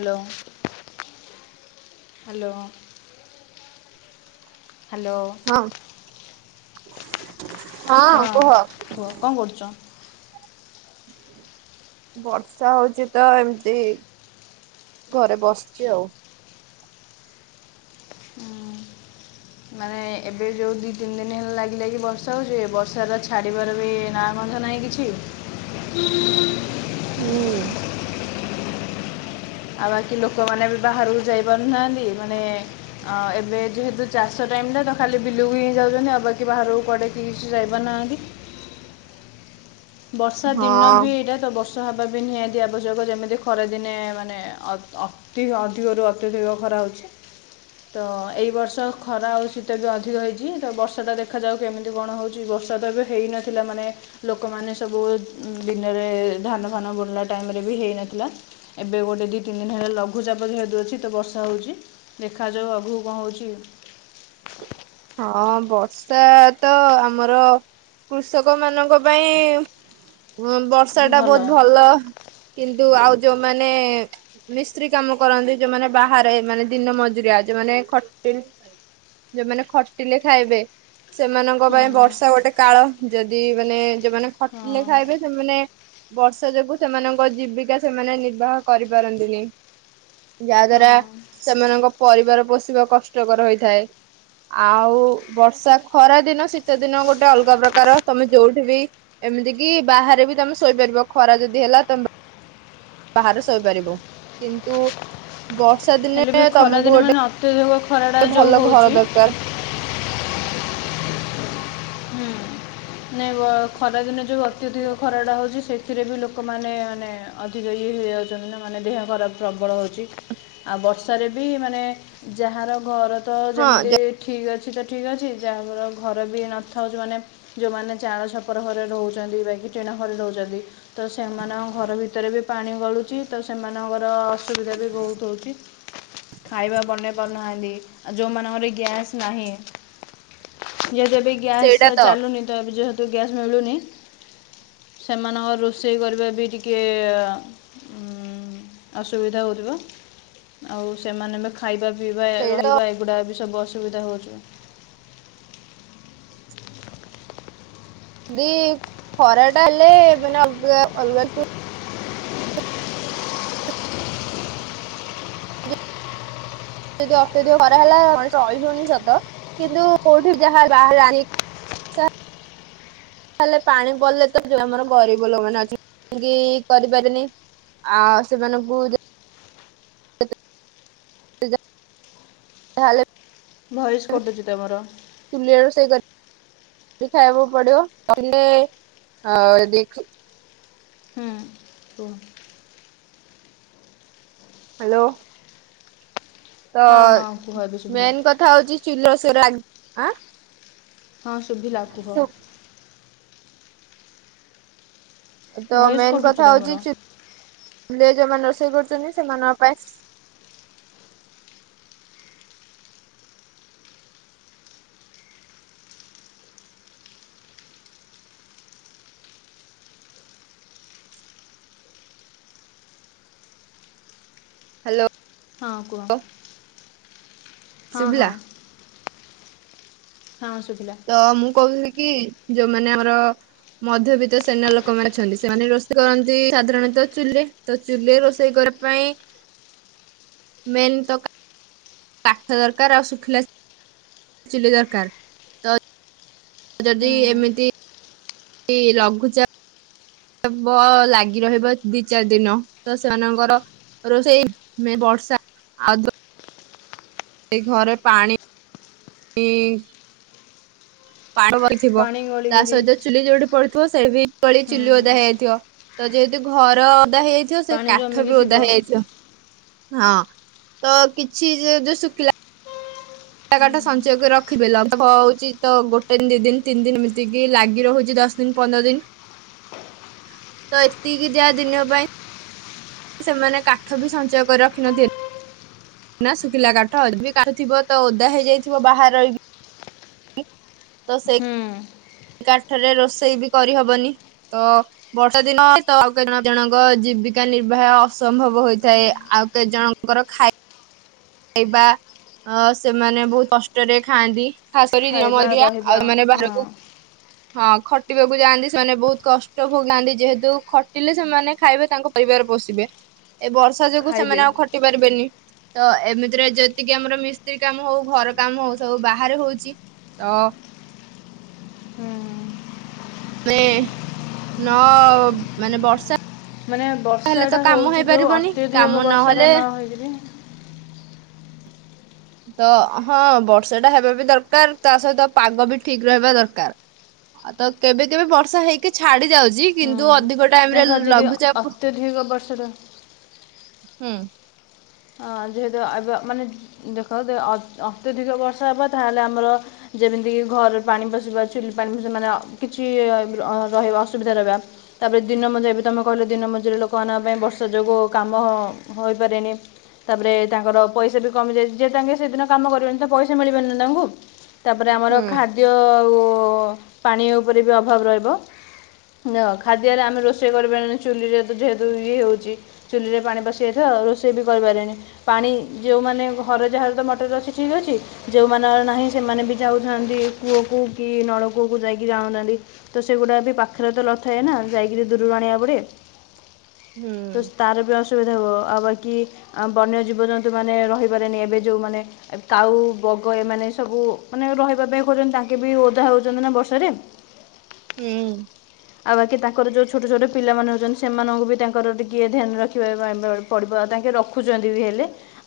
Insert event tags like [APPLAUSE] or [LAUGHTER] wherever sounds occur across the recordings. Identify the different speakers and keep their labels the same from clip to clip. Speaker 1: Hello. Hello hello.
Speaker 2: ହଁ
Speaker 1: ହଁ କୁହ କଣ କରୁଚ?
Speaker 2: ବର୍ଷା ହଉଚି ତ ଏମତି ଘରେ ବସଚି ଆଉ।
Speaker 1: ହୁଁ। ମାନେ ଏବେ ଯଉଁ ଦି ତିନ ଦିନ ହେଲା ଲାଗି ଲାଗି ବର୍ଷା ହେଉଚି। ବର୍ଷାର ଛାଡ଼ିବାର ବି ନାଁ ଗନ୍ଧ ନାହିଁ। ଇ କିଛି।
Speaker 2: ହୁଁ।
Speaker 1: ଆଉ ବାକି ଲୋକମାନେ ବି ବାହାରକୁ ଯାଇପାରୁନାହାନ୍ତି। ମାନେ ଅ ଏବେ ଯେହେତୁ ଚାଷ ଟାଇମଟା ତ ଖାଲି ବିଲୁକୁ ହିଁ ଯାଉଛନ୍ତି ଆଉ ବାକି ବାହାରକୁ କୁଆଡ଼େ ବି କିଛି ଯାଇପାରୁ ନାହାଁନ୍ତି ବର୍ଷା ଦିନ
Speaker 2: ହଁ
Speaker 1: ବି ଏଇଟା ତ ବର୍ଷା ଖରା ହେବା ବି ନିହାତି ଆବଶ୍ୟକ, ଯେମିତି ଖରା ଦିନେ ମାନେ ଅତି ଅଧିକ ରୁ ଅତ୍ୟଧିକ ଖରା ହଉଛି ତ ଏଇ ବର୍ଷ ଖରା ଆଉ ଶୀତ ବି ଅଧିକ ହେଇଛି ତ ବର୍ଷାଟା ଦେଖାଯାଉ କେମିତି କଣ ହଉଛି ବର୍ଷା ତ ଏବେ ହେଇନଥିଲା ମାନେ ଲୋକ ଲୋକମାନେ ସବୁ ଦିନରେ ଧାନ ଫାନ ବୁଣିଲା ଟାଇମରେ ବି ହେଇନଥିଲା ଏବେ ଗୋଟେ ଦି ଦୁଇ ତିନି ଦିନ ହେଲା ଲଘୁଚାପ ଯେହେତୁ ଅଛି ତ ବର୍ଷା ହେଉଛି ଦେଖାଯାଉ ଆଗକୁ କଣ ହେଉଛି [INAUDIBLE]
Speaker 2: ହଁ ବର୍ଷା ତ ଆମର କୃଷକ ମାନଙ୍କ ପାଇଁ ହଁ ବର୍ଷା ଟା ବହୁତ ଭଲ କିନ୍ତୁ ଆଉ ଯୋଉମାନେ ମିସ୍ତ୍ରୀ କାମ କରନ୍ତି ଯୋଉମାନେ ବାହାରେ ମାନେ ଦିନ ମଜୁରିଆ ଯୋଉମାନେ ଖଟି [UNINTELLIGIBLE] ଯୋଉମାନେ ଖଟିଲେ ଖାଇବେ ସେମାନଙ୍କ
Speaker 1: ହୁଁ
Speaker 2: ପାଇଁ ବର୍ଷା ଗୋଟେ କାଳ ଯଦି ମାନେ ଯଉମାନେ
Speaker 1: ହଁ
Speaker 2: ଖଟିଲେ ଖାଇବେ ସେମାନେ ବର୍ଷ ବର୍ଷା ଯୋଗୁ ସେମାନଙ୍କ ଜୀବିକା ସେମାନେ ନିର୍ବାହ କରିପାରନ୍ତିନି ଯାହା ଦ୍ଵାରା
Speaker 1: ହଁ
Speaker 2: ସେମାନଙ୍କ ପରିବାର ପୋଷିବା କଷ୍ଟକର ହୋଇଥାଏ ଆଉ ବର୍ଷା ଖରା ଦିନ ଶୀତ ଦିନ ଗୋଟେ ଅଲଗା ପ୍ରକାର ତମେ ଯୋଉଠି ବି ଏମିତି କି ବାହାରେ ବି ତମେ ଶୋଇପାରିବ ଖରା ଯଦି ହେଲା ତମେ
Speaker 1: [INAUDIBLE]
Speaker 2: ବାହାରେ ଶୋଇପାରିବୁ କିନ୍ତୁ ବର୍ଷା
Speaker 1: ହେଲେ
Speaker 2: ଦିନେ
Speaker 1: ବି
Speaker 2: ତମକୁ
Speaker 1: ଖରାଦିନେ
Speaker 2: ଗୋଟେ
Speaker 1: ମାନେ ଅତ୍ୟଧିକ ଖରାଟା
Speaker 2: ଗୋଟେ
Speaker 1: ଯେଉଁ
Speaker 2: ଭଲ ଘର
Speaker 1: ହେଉଛି
Speaker 2: ଦରକାର
Speaker 1: ହୁଁ ନାଇ ମ ଖରା ଦିନେ ଯୋଉ ଅତ୍ୟଧିକ ଖରା ଟା ହଉଛି ସେଥିରେ ବି ଲୋକମାନେ ମାନେ ଅଧିକ ହେଇଯାଉଛନ୍ତି ନା ମାନେ ଦେହ ଖରାପ ପ୍ରବଳ ହଉଛି ଆଉ ବର୍ଷାରେ ବି ମାନେ ଯାହାର ଘର ତ
Speaker 2: ହଁ
Speaker 1: ଯେମିତି ଠିକ ଅଛି ଠିକ୍ ଅଛି ଯାହାର ଘର ବି ନଥାଉ ଥାଉଛି ମାନେ ଯଉମାନେ ଚାଳ ଛପର ଘରେ ରହୁଛନ୍ତି ବା କି ଟିଣ ଘରେ ରହୁଛନ୍ତି ତ ସେମାନଙ୍କ ଘର ଭିତରେ ବି ପାଣି ଗଳୁଛି ତ ସେମାନଙ୍କର ଅସୁବିଧା ବି ବହୁତ ହଉଛି ଖାଇବା ବନେଇ ପାରୁନାହାନ୍ତି ଆ ଯେଉଁମାନଙ୍କର ଗ୍ୟାସ୍ ନାହିଁ [UNINTELLIGIBLE] ଯଦିବି ସେ ଚାଲୁନି ତ ଏବେ ଯେହେତୁ ଗ୍ୟାସ ମିଳୁନି ସେମାନଙ୍କର ରୋଷେଇ କରିବା ବି ଟିକିଏ ହୁଁ ଅସୁବିଧା ହଉଥିବ ଆଉ ସେମାନେ ବି ଖାଇବା ପିଇବା
Speaker 2: ସେଇଟା ତ
Speaker 1: ରହିବା ଏଗୁଡ଼ା ବି ସବୁ ଅସୁବିଧା ହଉଛୁ
Speaker 2: ଦି ଖରା ଟା ହେଲେ ମାନେ ଅଲଗା ଅଲଗା ଯଦି ଅତ୍ୟଧିକ ଖରାହେଲା ମଣିଷ ରହିହଉନି ସତ କିନ୍ତୁ କୋଉଠି ଯାହା ବାହାରେ ଆଣି ସାର ହେଲେ ପାଣି ପଡ଼ିଲେ ତ ଯଉ ଆମର ଗରିବ ଲୋକମାନେ ଅଛନ୍ତି କରିପାରିନି ଆଉ ସେମାନଙ୍କୁ [UNINTELLIGIBLE]
Speaker 1: ଭଏସ୍
Speaker 2: [UNINTELLIGIBLE]
Speaker 1: କଟୁଛି ତମର
Speaker 2: ଚୁଲିରେ ରୋଷେଇ କରି ଖାଇବାକୁ ପଡିବ କଲେ ଦେଖ
Speaker 1: ହୁଁ ହୁଁ
Speaker 2: ହ୍ୟାଲୋ ତ
Speaker 1: ହଁ ହଁ କୁହ ଏବେ ଶୁଭିଲା
Speaker 2: ମେନ୍ କଥା ହଉଛି ଚୁଲି ରୋଷେଇ ରେ ଆଜି ହଁ
Speaker 1: ହଁ ଶୁଭିଲା କୁହ
Speaker 2: ତ
Speaker 1: ଭଏସ୍
Speaker 2: ମେନ୍
Speaker 1: କଟୁଛି
Speaker 2: କଥା ହଉଛି
Speaker 1: ତମର
Speaker 2: ଚୁ ଚୁଲିରେ ଯୋଉମାନେ ରୋଷେଇ କରୁଛନ୍ତି ସେମାନଙ୍କ ପାଇଁ ହ୍ୟାଲୋ।
Speaker 1: ହଁ କୁହ। ହଁ
Speaker 2: ଶୁଭିଲା?
Speaker 1: ହଁ। ହଁ ଶୁଭିଲା
Speaker 2: ତ ମୁଁ କହୁଥିଲି କି ଯୋଉମାନେ ଆମର ମଧ୍ୟବିତ୍ ସେନ ଲୋକମାନେ ଅଛନ୍ତି ସେମାନେ ରୋଷେଇ କରନ୍ତି ସାଧାରଣତଃ ଚୁଲି ତ ଚୁଲି ରୋଷେଇ କରି ପାଇଁ ମେନ ତ କା କାଠ ଦରକାର ଆଉ ଶୁଖିଲା ଚୁଲି ଦରକାର ତ ଯଦି
Speaker 1: ହୁଁ
Speaker 2: ଏମିତି ଏ ଲଘୁଚା ବ ଲାଗି ରହିବ ଦି ଚାରି ଦିନ ତ ସେମାନଙ୍କର ରୋଷଇ ମେ ବର୍ଷା ଆଉ ଯୋ ସେଇ ଘରେ ପାଣି ଇଁ ପାଳ କରିଥିବ
Speaker 1: ପାଣି
Speaker 2: ତା
Speaker 1: ଗଳିକିରି
Speaker 2: ସହିତ ଚୁଲି ଯୋଉଠି ପଡୁଥିବ ସେବି ଗଳି
Speaker 1: ହୁଁ
Speaker 2: ଚୁଲି ଓଦା ହେଇଯାଇଥିବ ତ ଯେହେତୁ ଘର ଓଦା ହେଇଯାଇଥିବ ସେ
Speaker 1: ପାଣି
Speaker 2: କାଠ
Speaker 1: ଜମିକି
Speaker 2: ବି ଓଦା
Speaker 1: ଥିବ
Speaker 2: ହେଇଯାଇଥିବ। ହଁ ତ କିଛି ଯେହେତୁ ଶୁଖିଲା ଜାଗା ଟା ସଞ୍ଚୟ କରି ରଖିବେ ଲଘୁଚାପ ହଉଚି ତ ଗୋଟେ ଦି ଦିନ ତିନି ଦିନ ଏମତିକି ଲାଗି ରହୁଚି ଜ ଦଶ ଦିନ ପନ୍ଦର ଦିନ ତ ଏତିକି ଜାଆ ଦିନ ପାଇଁ ସେମାନେ କାଠ ବି ସଞ୍ଚୟ କରି ରଖିନଥିବେ ନା ଶୁଖିଲା କାଠ ବି କାଠଥିବ ତ ଓଦା ହେଇଯାଇଥିବ ବାହାରେ ରହିକି ତ ସେ
Speaker 1: ହୁଁ
Speaker 2: କାଠରେ ରୋଷେଇ ବି କରିହବନି ତ ବର୍ଷା ଦିନ ତ ଆଉ କେତେ ଜଣଙ୍କ ଜୀବିକା ନିର୍ବାହ ଅସମ୍ଭବ ହୋଇଥାଏ ଆ ଆଉ କେ ଜଣଙ୍କର ଖାଇ ଖାଇବା ଅ ସେମାନେ ବହୁତ କଷ୍ଟରେ ଖାଆନ୍ତି ଖାସ କରି ଦିନ
Speaker 1: ଖାଇବା
Speaker 2: ମଜୁରୀଆ
Speaker 1: ରହିବା
Speaker 2: ଆଉ ମାନେ
Speaker 1: ହଁ
Speaker 2: ବାହାରକୁ ହଁ ଖଟିବାକୁ ଯାଆନ୍ତି ସେମାନେ ବହୁତ କଷ୍ଟ ଭୋଗାନ୍ତି ଯେହେତୁ ଖଟିଲେ ସେମାନେ ଖାଇବେ ତାଙ୍କ ପରିବାର ବଷିବେ ଏ ବର୍ଷା ଯୋଗୁ
Speaker 1: ଖାଇବେ
Speaker 2: ସେମାନେ ଆଉ ଖଟି ପାରିବେନି ତ ଏମିତିରେ ଯେତିକି ଆମର ମିସ୍ତ୍ରୀ କାମ ହଉ ଘର କାମ ହଉ ସବୁ ବାହାରେ ହଉଛି ତ
Speaker 1: ହୁଁ
Speaker 2: ମାନେ ନ ବର୍ଷା
Speaker 1: ମାନେ
Speaker 2: ହେଲେ ତ
Speaker 1: ବର୍ଷାଟା
Speaker 2: କାମ
Speaker 1: ହଉଚି ଯୋଉ
Speaker 2: ହେଇପାରିବନି କାମ
Speaker 1: ଅତ୍ୟଧିକ ବର୍ଷାଟା
Speaker 2: ନହେଲେ
Speaker 1: ନହେଇକିରି ହ
Speaker 2: ତ ହଁ ବର୍ଷା ଟା ହେବା ବି ଦରକାର ତା ସହିତ ପାଗ ବି ଠିକ ରହିବା ଦରକାର। ଆଉ ତ କେବେ କେବେ ବର୍ଷା ହେଇକି ଛାଡି ଯାଉଛି
Speaker 1: ହୁଁ
Speaker 2: କିନ୍ତୁ ଅ ଅଧିକ
Speaker 1: ନା
Speaker 2: ଟାଇମରେ
Speaker 1: ଯଦି
Speaker 2: ଲଘୁଚାପ
Speaker 1: ଅତ୍ୟଧିକ ବର୍ଷାଟା
Speaker 2: ହୁଁ।
Speaker 1: ଅ ଯେହେତୁ ଅ ଏବେ ମାନେ ଦେଖ ଯେ ଅ ଅତ୍ୟଧିକ ବର୍ଷା ହେବ ତାହେଲେ ଆମର ଯେବେ ଯେମିତିକି ଘରେ ପାଣି ପଶିବା ଚୁଲି ପାଣି ପସିବା ମାନେ ଅ କିଛି ଅ ରହିବା ଅସୁବିଧା ରହିବା ତାପରେ- ଦିନ ମଜୁରିଆ ବି ତମେ କହିଲ ଦିନ ମଜୁରୀ ଲୋକମାନଙ୍କ ପାଇଁ ବର୍ଷା ଯୋଗୁଁ କାମ ହୋଇପାରିବନି। ତାପରେ ତାଙ୍କର ପଇସା ବି କମିଯାଇଚି ଯିଏ ତାଙ୍କେ ସେଦିନ କାମ କରିବେନି ତ ପଇସା ମିଳିବନି ନା ତାଙ୍କୁ। ତାପରେ ଆମର
Speaker 2: ହୁଁ
Speaker 1: ଖାଦ୍ୟ ଆଉ ପାଣି ଉପରେ ବି ଅଭାବ ରହିବ ଦଁ ଖାଦ୍ୟରେ ଆମେ ରୋଷେଇ କରିପାରିବାନି ଚୁଲିରେ ଯେହେତୁ ଇଏ ହଉଚି ଚୁଲିରେ ପାଣି ପଶିଯାଇଥିବ ହ ରୋଷେଇ ବି କରିପାରିବାନି। ପାଣି ଯୋଉମାନେ ଘରେ ଯାହାର ତ ମଟର ଅଛି ଠିକ ଅଛି ଯୋଉ ମନଙ୍କର ନାହିଁ ସେମାନେ ବି ଯାଉଥା କୂଅ କ କି ନଳକୂଅକୁ ଯାଇକି ଜାଣଥାନ୍ତି ତ ସେଗୁଡା ବି ପାଖରେ ତ ଲଥା ଏ ନା ଯାଇକି ଦୂରରୁ ଆଣିବା ପଡିବେ
Speaker 2: ହୁଁ
Speaker 1: ତ ତାର ବି ଅସୁବିଧା ହବ ଆଉ ବାକି ଆଉ ବନ୍ୟ ଜୀବଜନ୍ତୁମାନେ ରହିପାରେନି ଏବେ ଯେଉଁମାନେ କାଉ ବଗ ଏମାନେ ସବୁ ମାନେ ରହିବା ପାଇଁ ଖୋଜଛନ୍ତି ତାଙ୍କେ ବି ଓଦା ହେଉଚନ୍ତି ନା ବର୍ଷାରେ
Speaker 2: ହୁଁ।
Speaker 1: ଆଉ ବାକି ତାଙ୍କର ଯୋଉ ଛୋଟ ଛୋଟ ପିଲାମାନେ ଅଛନ୍ତି ସେମାନଙ୍କୁ ବି ତାଙ୍କର ଟିକେ ଧ୍ୟାନ ରଖିବା ପାଇଁ ପ-ପଡିବ ଆଗେ ରଖୁଛନ୍ତି ବି ହେଲେ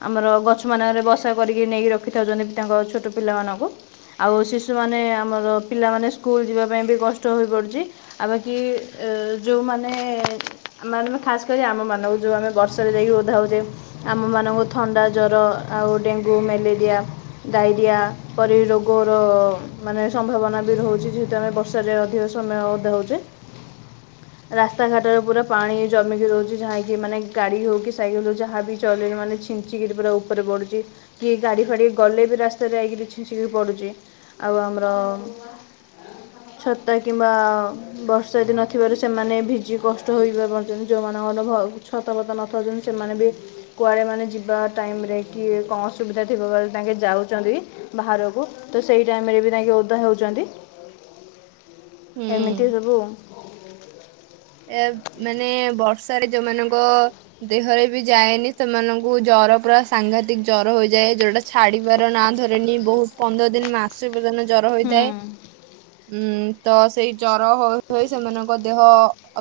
Speaker 1: ଆମର ଗଛ ମାନଙ୍କରେ ବସା କରିକି ନେଇକି ରଖିଥାଉଛନ୍ତି ତାଙ୍କ ଛୋଟ ପିଲାମାନ ଙ୍କୁ ଆଉ ଶିଶୁମାନେ ଆମର ପିଲାମାନେ ସ୍କୁଲ ଯିବା ପାଇଁ ବି କଷ୍ଟ ହୋଇପଡୁଛି। ଆଉ ବାକି ଏ ଯୋଉମାନେ ମାନେ ଖାସ୍ କରି ଆମ ମାନଙ୍କୁ ଯୋଉ ଆମେ ବର୍ଷାରେ ଯାଇକି ଓଦା ହଉଛେ ଆମ ମାନଙ୍କୁ ଥଣ୍ଡା, ଜର, ଆଉ ଡେଙ୍ଗୁ, ମେଲେରିଆ, ଡ଼ାଇରିଆ ଆ ପରି ରୋଗର ଉଁ ମାନେ ସମ୍ଭାବନା ବି ରହୁଛି ଯେହେତୁ ଆମେ ବର୍ଷାରେ ଅଧିକ ସମୟ ଓଦା ହଉଛେ। ରାସ୍ତାଘାଟରେ ପୁରା ପାଣି ଜମିିକି ରହୁଛି ଯାହାକି ମାନେ ଗାଡି ହଉ କି ସାଇକେଲ ହଉ ଯାହା ବି ଚଲେଇବୁ ମାନେ ଛିଞ୍ଚିକିରି ପୁରା ଉପରେ ପଡ଼ୁଛି କି ଗାଡ଼ି ଫାଡ଼ି ଗଲେ ବି ରାସ୍ତାରେ ଆଇକି ବି ଛିଞ୍ଚିକି ପଡୁଛି ଆ ଆଉ ଆମର ଛତା କିମ୍ବା। ବର୍ଷା ଦିନ ଥିବାରୁ ସେମାନେ ଭିଜି କଷ୍ଟ ହୋଇ ପା-ପାରୁଛନ୍ତି ଯୋଉଁମାନଙ୍କର ଭ ଛତାପତା ନଥାଉଛ ସେମାନେ ବି କୁଆଡ଼େ ମାନେ ଯିବା ଟାଇମ୍ ରେ କିଏ କଣ ଅସୁବିଧା ଥିବ ବୋଲି ତାଙ୍କେ ଯାଉଛନ୍ତି। ବାହାରକୁ ତ ସେଇ ଟାଇମ ରେ ବି ତାଙ୍କେ ଓଦା ହେଉଛନ୍ତି।
Speaker 2: ହୁଁ।
Speaker 1: ଏଇ ସବୁ।
Speaker 2: ଏ ମାନେ ବର୍ଷାରେ ଯୋଉମାନଙ୍କ ଦେହରେ ବି ଯାଏନି ସେମାନଙ୍କୁ ଜ ଜର ପୁରା ସାଂଘାତିକ ଜର ହୋଇଯାଏ ଯୋଉଟା ଛାଡିବାର ନା ଧରେନି ବହୁତ ପନ୍ଦର ଦିନ ମାସେ ଯଉ ଦିନ ଜର ହୋଇଥାଏ ଉଁ ତ ସେଇ ଜର ହୋ ହୋଇ ସେମାନଙ୍କ ଦେହ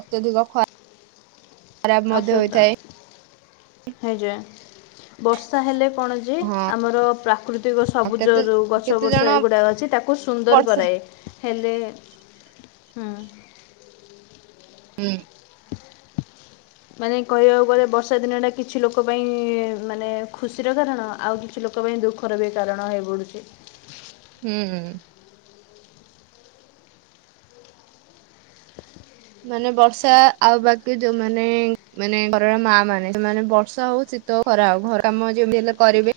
Speaker 2: ଅତ୍ୟଧିକ ଖ ଖରାପ ମଧ୍ୟ ହୋଇଥାଏ।
Speaker 1: ହଇଜା। ବର୍ଷା ହେଲେ କଣ ଯେ
Speaker 2: ହଁ
Speaker 1: ଆମର ପ୍ରାକୃତିକ ସବୁଜ
Speaker 2: କେତେ
Speaker 1: ଯୋଉ ଗଛ
Speaker 2: କେତେ
Speaker 1: ପଛ
Speaker 2: ଜଣ
Speaker 1: ଏଗୁଡ଼ାକ ଅଛି ତାକୁ ସୁନ୍ଦର
Speaker 2: ବର୍ଷା
Speaker 1: କରାଏ ହେଲେ ହୁଁ।
Speaker 2: ହୁଁ।
Speaker 1: ମାନେ କହିବାକୁ ଗଲେ ବର୍ଷା ଦିନ ଟା କିଛି ଲୋକ ପାଇଁ ମାନେ ଖୁସିର କାରଣ ଆଉ କିଛି ଲୋ ଲୋକ ପାଇଁ ଦୁଖର ବି କାରଣ ହେଇ ପଡୁଛି।
Speaker 2: ହୁଁ ମାନେ ବର୍ଷା ଆଉ ବାକି ଯୋଉମାନେ ମାନେ ଘରର ମା ମାନେ ସେମାନେ ବର୍ଷା ହଉଛି ତ ଖରା ହଉ ଘର କାମ ଯେମିତି ହେଲେ କରିବେ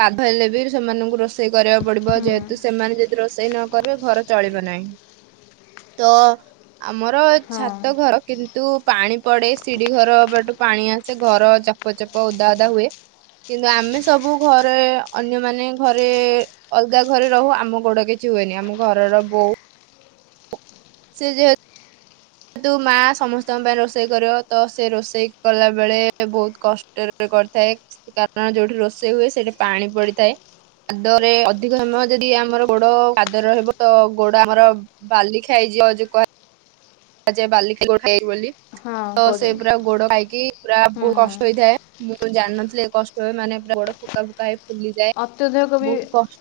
Speaker 2: କାଦୁଅ ହେଲେ ବି ସେମାନଙ୍କୁ ରୋଷେଇ କରିବାକୁ ପଡିବ
Speaker 1: ହୁଁ
Speaker 2: ଯେହେତୁ ସେମାନେ ଯଦି ରୋଷେଇ ନ କରିବେ ଘର ଚଳିବ ନାହିଁ ତ ଆ ଆମର
Speaker 1: ହଁ
Speaker 2: ଛାତ ଘର କିନ୍ତୁ ପାଣି ପଡେ ସିଡ଼ି ଘର ବାଟୁ ପାଣି ଆ ସେ ଘର ଚପ ଚପ ଓଦା ଓଦା ହୁଏ। କିନ୍ତୁ ଆମେ ସବୁ ଘରେ ଅନ୍ୟମାନେ ଘରେ ଅଲଗା ଘରେ ରହୁ ଆମ ଗୋଡ କିଛି ହୁଏନି ଆମ ଘରର ବୋଉ। ସେ ଯେହେ କିନ୍ତୁ ମା ସମସ୍ତଙ୍କ ପାଇଁ ରୋଷେଇ କରିବ ତ ସେ ରୋଷେଇ କଲା ବେଳେ ବହୁତ କଷ୍ଟରେ କରିଥାଏ କାରଣ ଯୋଉଠି ରୋଷେଇ ହୁଏ ସେଠି ପାଣି ପଡିଥାଏ। ପାଦରେ ଅଧିକ ସମୟ ଯଦି ଆମର ଗୋଡ ପାଦ ରହିବ ତ ଗୋଡ ଆମର ବାଲି ଖାଇ ଯିବ ଯୋଉ କ କୁହାଯାଏ ବାଲି ଖା ଗୋଡ ଖାଇଛି ବୋଲି।
Speaker 1: ହଁ
Speaker 2: ତ ସେ
Speaker 1: କହୁଛନ୍ତି
Speaker 2: ପୁରା ଗୋଡ ଖାଇକି ପୁରା
Speaker 1: ହୁଁ
Speaker 2: ବହୁତ
Speaker 1: ହୁଁ
Speaker 2: କଷ୍ଟ ହେଇଥାଏ ମୁ ମୁଁ ଜାଣିନଥିଲି ଏ କଷ୍ଟ ହୁଏ ମାନେ ପୁରା ଗୋଡ ଫୁକା ଫୁକା ହେଇ ଫୁଲିଯାଏ
Speaker 1: ଅତ୍ୟଧିକ ବି
Speaker 2: ବହୁତ କଷ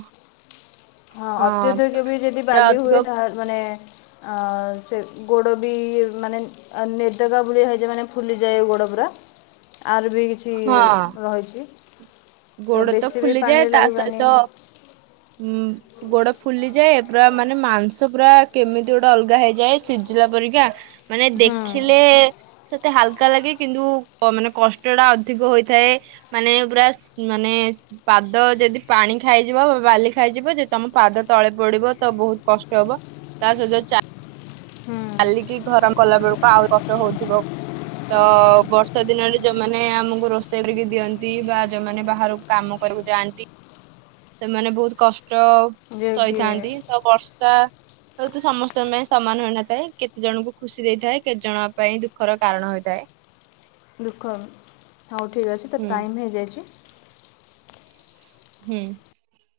Speaker 2: ହଁ
Speaker 1: ହଁ ଅତ୍ୟଧିକ ବି ଯଦି
Speaker 2: ପୁରା
Speaker 1: ବାଲି ହୁଏ
Speaker 2: ଅଧିକ
Speaker 1: ତା ହାଲ ମାନେ ଅ ସେ ଗୋଡ ବି ମାନେ ଅ ନେଦେଗା ପରିଆ ହେଇ ଯାଏ ମାନେ ଫୁଲିଯାଏ ଗୋଡ ପୁରା। ଆର୍ ବି କିଛି
Speaker 2: ହଁ
Speaker 1: ରହିଛି।
Speaker 2: ଗୋଡ ତ
Speaker 1: ବେଶୀ ବି ପାଣିରେ
Speaker 2: ଫୁଲିଯାଏ ତା
Speaker 1: ଲାଗିବାନି
Speaker 2: ସହିତ ଉଁ। ଗୋଡ ଫୁଲିଯାଏ ପୁରା ମାନେ ମାଂସ ପୁରା କେମିତି ଗୋଟେ ଅଲଗା ହେଇଯାଏ ସିଝିଲା ପରିକା। ମାନେ
Speaker 1: ହୁଁ
Speaker 2: ଦେଖିଲେ ସେତେ ହାଲକା ଲାଗେ କିନ୍ତୁ ମାନେ କଷ୍ଟ ଟା ଅଧିକ ହୋଇଥାଏ। ମାନେ ପୁରା ମାନେ ପାଦ ଯଦି ପାଣି ଖାଇଯିବ ବାଲି ଖାଇଯିବ ଯି ତମ ପାଦ ତଳେ ପଡିବ ତ ବହୁତ କଷ୍ଟ ହବ। ତା ସହିତ
Speaker 1: ହୁଁ
Speaker 2: ଚାଲିକି [UNINTELLIGIBLE] କଲା ବେଳକୁ ଆହୁରି କଷ୍ଟ ହଉଥିବ। ତ ବର୍ଷା ଦିନରେ ଯୋଉମାନେ ଆମକୁ ରୋଷେଇ କରିକି ଦିଅନ୍ତି ବା ଯୋଉମାନେ ବାହାରକୁ କାମ କରିବାକୁ ଯାଆନ୍ତି ସେମାନେ ବହୁତ କଷ୍ଟ
Speaker 1: ଯେ କି
Speaker 2: ସହିଥାନ୍ତି। ତ ବର୍ଷା ହୁଏ ତ ସମସ୍ତଙ୍କ ପାଇଁ ସମାନ ହୋଇନଥାଏ। କେତେ ଜଣଙ୍କୁ ଖୁସି ଦେଇଥାଏ। କେତେ ଜଣ ପାଇଁ ଦୁଃଖର କାରଣ ହୋଇଥାଏ।
Speaker 1: ଦୁଃଖ ହବ। ହଉ ଠିକ୍ ଅଛି ତ
Speaker 2: ହୁଁ
Speaker 1: ଟାଇମ୍ ହେଇଯାଇଚି
Speaker 2: ହୁଁ।